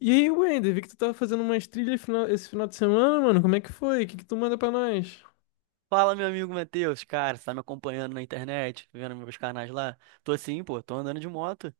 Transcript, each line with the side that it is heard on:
left: E aí, Wender, vi que tu tava fazendo umas trilhas esse final de semana, mano. Como é que foi? O que que tu manda pra nós?
right: Fala, meu amigo Matheus, cara, você tá me acompanhando na internet, vendo meus canais lá? Tô assim, pô, tô andando de moto.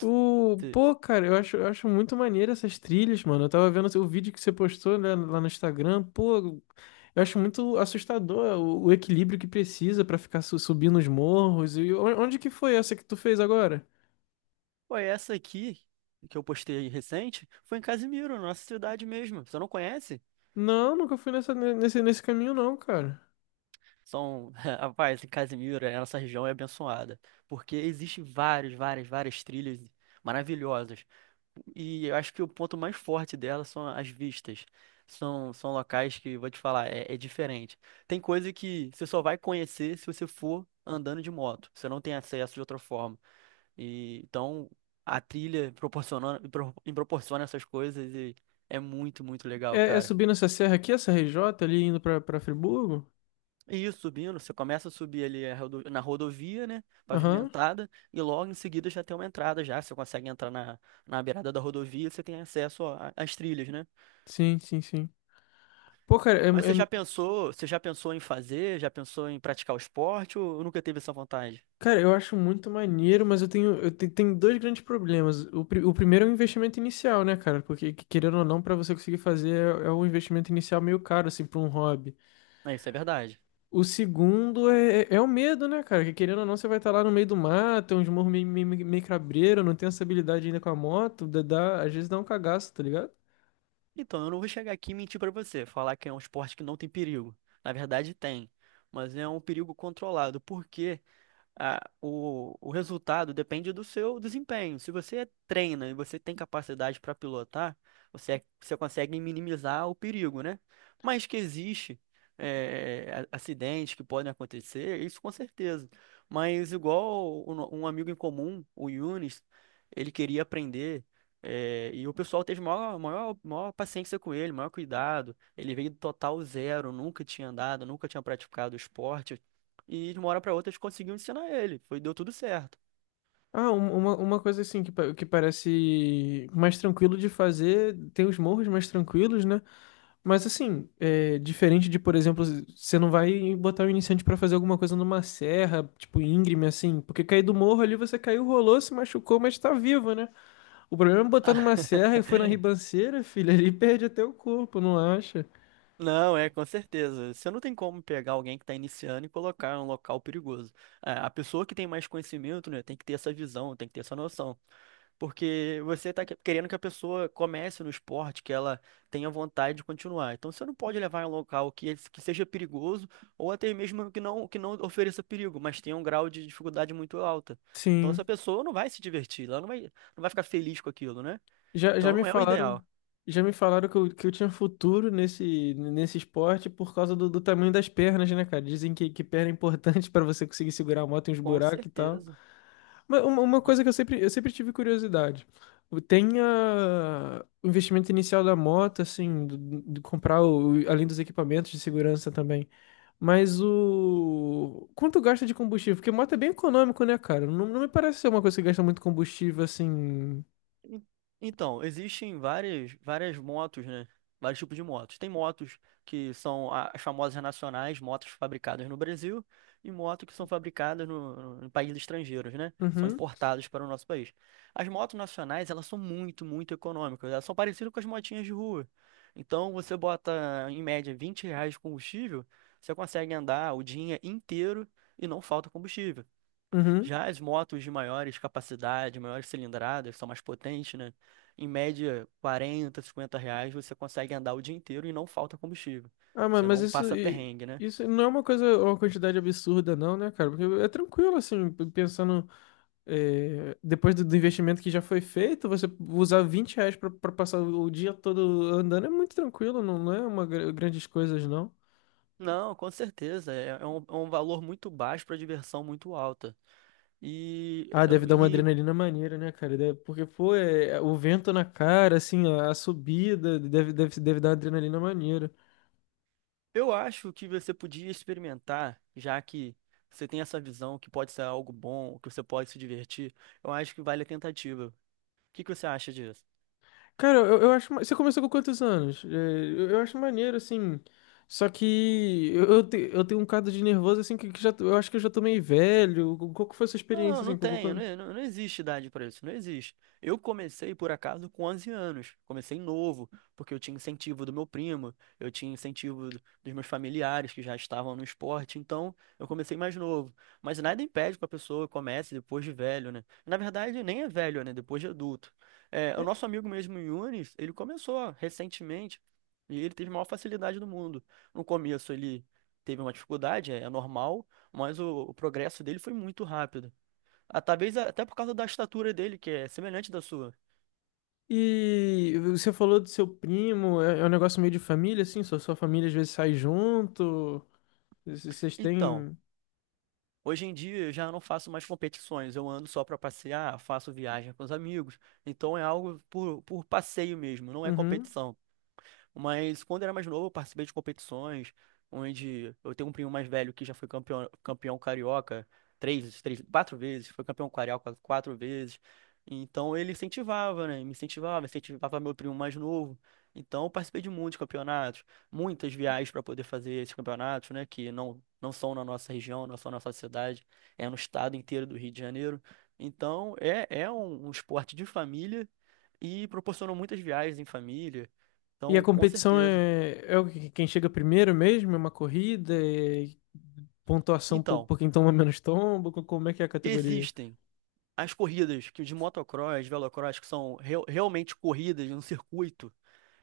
right: Te-
left: Pô, cara, eu acho muito maneiro essas trilhas, mano. Eu tava vendo o vídeo que você postou, né, lá no Instagram. Pô, eu acho muito assustador o equilíbrio que precisa pra ficar subindo os morros. E onde que foi essa que tu fez agora?
right: Pô, essa aqui que eu postei recente foi em Casimiro, nossa cidade mesmo. Você não conhece?
left: Não, nunca fui nesse caminho, não, cara.
right: São, rapaz, em Casimiro, é, a nossa região é abençoada, porque existe várias trilhas maravilhosas. E eu acho que o ponto mais forte dela são as vistas. São locais que, vou te falar, é, é diferente. Tem coisa que você só vai conhecer se você for andando de moto. Você não tem acesso de outra forma. E, então, a trilha proporciona essas coisas e é muito, muito legal,
left: É
right: cara.
left: subindo essa serra aqui, essa RJ ali indo pra Friburgo?
right: E isso, subindo, você começa a subir ali a na rodovia, né,
left: Aham,
right: pavimentada, e logo em seguida já tem uma entrada já, você consegue entrar na beirada da rodovia, você tem acesso às trilhas, né?
left: sim, sim, sim. Pô, cara, é,
right: Mas
left: é
right: você já pensou em fazer, já pensou em praticar o esporte ou nunca teve essa vontade?
left: cara, eu acho muito maneiro, mas eu tenho, eu te- tenho dois grandes problemas. O primeiro é o investimento inicial, né, cara? Porque, querendo ou não, pra você conseguir fazer, é um investimento inicial meio caro, assim, pra um hobby.
right: É, isso é verdade.
left: O segundo é o medo, né, cara? Que, querendo ou não, você vai estar lá no meio do mato, tem uns morros meio cabreiro, não tem essa habilidade ainda com a moto, às vezes dá um cagaço, tá ligado?
right: Então, eu não vou chegar aqui e mentir pra você, falar que é um esporte que não tem perigo. Na verdade, tem, mas é um perigo controlado. Porque o resultado depende do seu desempenho. Se você treina e você tem capacidade para pilotar, você, é, você consegue minimizar o perigo, né? Mas que existe acidentes que podem acontecer, isso com certeza. Mas igual o no- um amigo em comum, o Yunis, ele queria aprender. E o pessoal teve maior paciência com ele, maior cuidado. Ele veio do total zero, nunca tinha andado, nunca tinha praticado esporte e de uma hora pra outra eles conseguiam ensinar ele. Foi, deu tudo certo.
left: Ah, uma coisa assim que, que parece mais tranquilo de fazer, tem os morros mais tranquilos, né? Mas assim, é, diferente de, por exemplo, você não vai botar o iniciante pra fazer alguma coisa numa serra, tipo íngreme, assim, porque cair do morro ali você caiu, rolou, se machucou, mas tá vivo, né? O problema é botar numa serra e foi na ribanceira, filho, ali perde até o corpo, não acha?
right: Não, é, com certeza. Você não tem como pegar alguém que está iniciando e colocar em um local perigoso. É, a pessoa que tem mais conhecimento, né, tem que ter essa visão, tem que ter essa noção. Porque você está querendo que a pessoa comece no esporte, que ela tenha vontade de continuar. Então você não pode levar em um local que, que seja perigoso ou até mesmo que não ofereça perigo, mas tenha um grau de dificuldade muito alta. Então essa
left: Sim.
right: pessoa não vai se divertir, ela não vai ficar feliz com aquilo, né?
left: Já, já
right: Então
left: me
right: não é o
left: falaram,
right: ideal,
left: já me falaram que que eu tinha futuro nesse esporte por causa do tamanho das pernas, né, cara? Dizem que perna é importante para você conseguir segurar a moto em uns
right: com
left: buracos e tal.
right: certeza.
left: Mas uma coisa
right: Mas-
left: que eu sempre tive curiosidade. Tem o investimento inicial da moto, assim, de comprar além dos equipamentos de segurança também. Mas o. Quanto gasta de combustível? Porque moto é bem econômico, né, cara? Não me parece ser uma coisa que gasta muito combustível, assim.
right: en- Então, existem várias motos, né? Vários tipos de motos. Tem motos que são as famosas nacionais, motos fabricadas no Brasil, e motos que são fabricadas no, no, em países estrangeiros, né? São
left: Uhum.
right: importadas para o nosso país. As motos nacionais, elas são muito, muito econômicas. Elas são parecidas com as motinhas de rua. Então, você bota, em média, R$ 20 de combustível, você consegue andar o dia inteiro e não falta combustível.
left: Uhum.
right: Já as motos de maiores capacidade, maiores cilindradas, são mais potentes, né? Em média, 40, R$ 50 você consegue andar o dia inteiro e não falta combustível.
left: Ah, mano,
right: Você
left: mas
right: não
left: isso,
right: passa perrengue, né?
left: isso não é uma coisa, uma quantidade absurda, não, né, cara? Porque é tranquilo, assim, pensando, depois do investimento que já foi feito, você usar R$ 20 pra passar o dia todo andando é muito tranquilo, não é grandes coisas, não.
right: Não, com certeza. É um valor muito baixo para diversão muito alta. E,
left: Ah, deve
right: eu-
left: dar uma
right: e
left: adrenalina maneira, né, cara? Porque, pô, é o vento na cara, assim, a subida, deve dar uma adrenalina maneira.
right: eu acho que você podia experimentar, já que você tem essa visão que pode ser algo bom, que você pode se divertir. Eu acho que vale a tentativa. O que que você acha disso?
left: Cara, eu acho. Você começou com quantos anos? É, eu acho maneiro, assim. Só que eu tenho um caso de nervoso, assim, que, eu acho que eu já tô meio velho. Qual que foi a sua experiência,
right: Não,
left: assim?
right: não tenho, não, existe idade para isso, não existe. Eu comecei, por acaso, com 11 anos, comecei novo, porque eu tinha incentivo do meu primo, eu tinha incentivo dos meus familiares que já estavam no esporte, então eu comecei mais novo. Mas nada impede que a pessoa comece depois de velho, né? Na verdade, nem é velho, né? Depois de adulto. É, o
left: É,
right: nosso amigo mesmo, Yunis, ele começou recentemente e ele teve a maior facilidade do mundo. No começo ele teve uma dificuldade, é, é normal, mas o progresso dele foi muito rápido. Ah, talvez até por causa da estatura dele, que é semelhante da sua.
left: E você falou do seu primo, é um negócio meio de família, assim? Sua família às vezes sai junto. Vocês
right: Então,
left: têm.
right: hoje em dia eu já não faço mais competições, eu ando só para passear, faço viagem com os amigos. Então é algo por passeio mesmo, não é
left: Uhum.
right: competição. Mas quando eu era mais novo, eu participei de competições onde eu tenho um primo mais velho que já foi campeão carioca 4 vezes, foi campeão carioca 4 vezes. Então ele incentivava, né? Me incentivava, incentivava meu primo mais novo. Então eu participei de muitos campeonatos, muitas viagens para poder fazer esses campeonatos, né? Que não, não são na nossa região, não são na nossa cidade, é no estado inteiro do Rio de Janeiro. Então é, é um esporte de família e proporcionou muitas viagens em família.
left: E a
right: Então, com
left: competição
right: certeza.
left: é quem chega primeiro mesmo? É uma corrida? É pontuação
right: Então,
left: por quem toma menos tombo? Como é que é a categoria?
right: existem as corridas que de motocross, velocross, que são realmente corridas no circuito,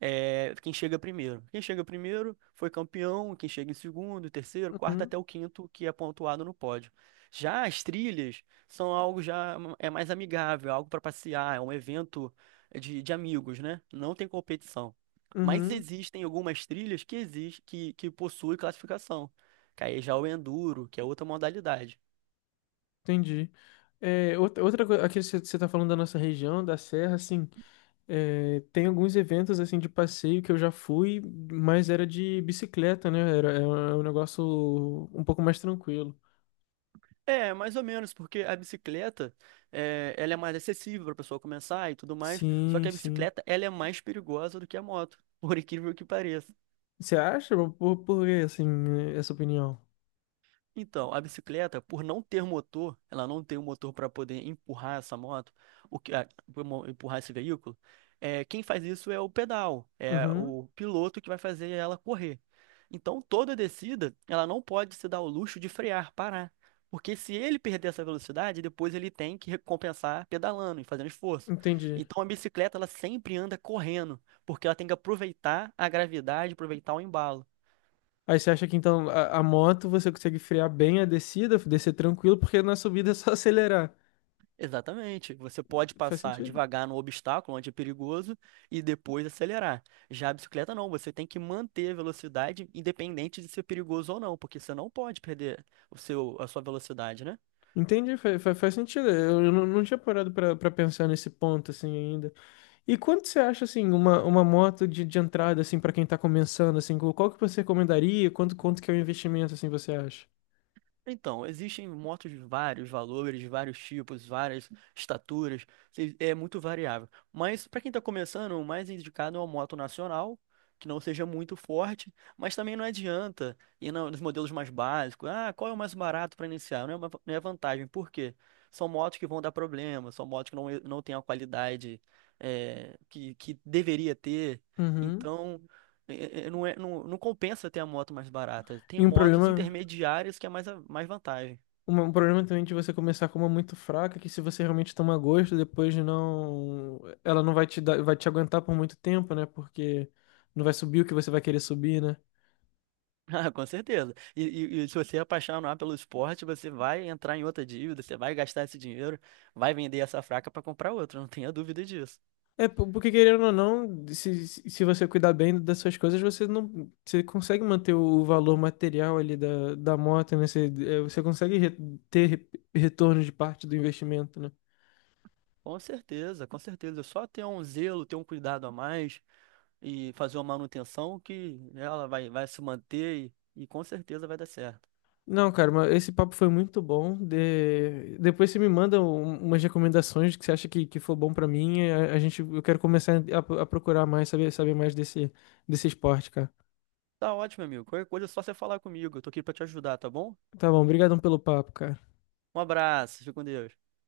right: é quem chega primeiro. Quem chega primeiro foi campeão, quem chega em segundo, terceiro, quarto até
left: Uhum.
right: o quinto, que é pontuado no pódio. Já as trilhas são algo já é mais amigável, é algo para passear, é um evento de amigos, né? Não tem competição. Mas
left: Uhum.
right: existem algumas trilhas que existe, que possuem classificação que aí já é o enduro, que é outra modalidade.
left: Entendi. É, outra coisa, aqui você está falando da nossa região, da Serra, assim, tem alguns eventos, assim, de passeio que eu já fui, mas era de bicicleta, né? Era, é um negócio um pouco mais tranquilo.
right: É, mais ou menos, porque a bicicleta, é, ela é mais acessível para a pessoa começar e tudo mais, só que
left: Sim,
right: a
left: sim.
right: bicicleta, ela é mais perigosa do que a moto, por incrível que pareça.
left: Você acha? Por que, assim, essa opinião?
right: Então, a bicicleta, por não ter motor, ela não tem um motor para poder empurrar essa moto, o que, empurrar esse veículo. É, quem faz isso é o pedal, é
left: Uhum,
right: o piloto que vai fazer ela correr. Então, toda descida, ela não pode se dar o luxo de frear, parar, porque se ele perder essa velocidade, depois ele tem que recompensar pedalando e fazendo esforço.
left: entendi.
right: Então, a bicicleta, ela sempre anda correndo, porque ela tem que aproveitar a gravidade, aproveitar o embalo.
left: Aí você acha que, então, a moto você consegue frear bem a descida, descer tranquilo, porque na subida é só acelerar.
right: Exatamente. Você pode
left: Faz
right: passar
left: sentido.
right: devagar no obstáculo, onde é perigoso, e depois acelerar. Já a bicicleta não, você tem que manter a velocidade independente de ser perigoso ou não, porque você não pode perder a sua velocidade, né?
left: Entendi, faz sentido. Eu não, tinha parado pra pensar nesse ponto assim ainda. E quanto você acha assim uma moto de entrada assim para quem tá começando assim, qual que você recomendaria? Quanto que é o investimento assim você acha?
right: Então, existem motos de vários valores, de vários tipos, várias estaturas, é muito variável. Mas para quem está começando, o mais indicado é uma moto nacional, que não seja muito forte, mas também não adianta ir nos modelos mais básicos. Ah, qual é o mais barato para iniciar? Não é, não é vantagem, por quê? São motos que vão dar problema, são motos que não, não têm a qualidade que deveria ter.
left: Uhum.
right: Então. Não, é, não compensa ter a moto mais barata. Tem
left: E um
right: motos
left: problema
right: intermediárias que é mais vantagem.
left: Um problema também de você começar com uma muito fraca, que se você realmente tomar gosto, depois não. Ela não vai te dar, vai te aguentar por muito tempo, né? Porque não vai subir o que você vai querer subir, né?
right: Ah, com certeza. E se você apaixonar pelo esporte, você vai entrar em outra dívida, você vai gastar esse dinheiro, vai vender essa fraca para comprar outra, não tenha dúvida disso.
left: É, porque querendo ou não, se você cuidar bem das suas coisas, você não. Você consegue manter o valor material ali da moto, né? Você consegue ter re- retorno de parte do investimento, né?
right: Com certeza, com certeza. É só ter um zelo, ter um cuidado a mais e fazer uma manutenção que né, ela vai se manter e com certeza vai dar certo.
left: Não, cara, mas esse papo foi muito bom. Depois você me manda umas recomendações que você acha que for bom pra mim. Eu quero começar a procurar mais, saber mais desse esporte, cara.
right: Tá ótimo, amigo. Qualquer coisa é só você falar comigo. Eu tô aqui para te ajudar, tá bom?
left: Tá bom, obrigadão pelo papo, cara.
right: Um abraço, fica com Deus.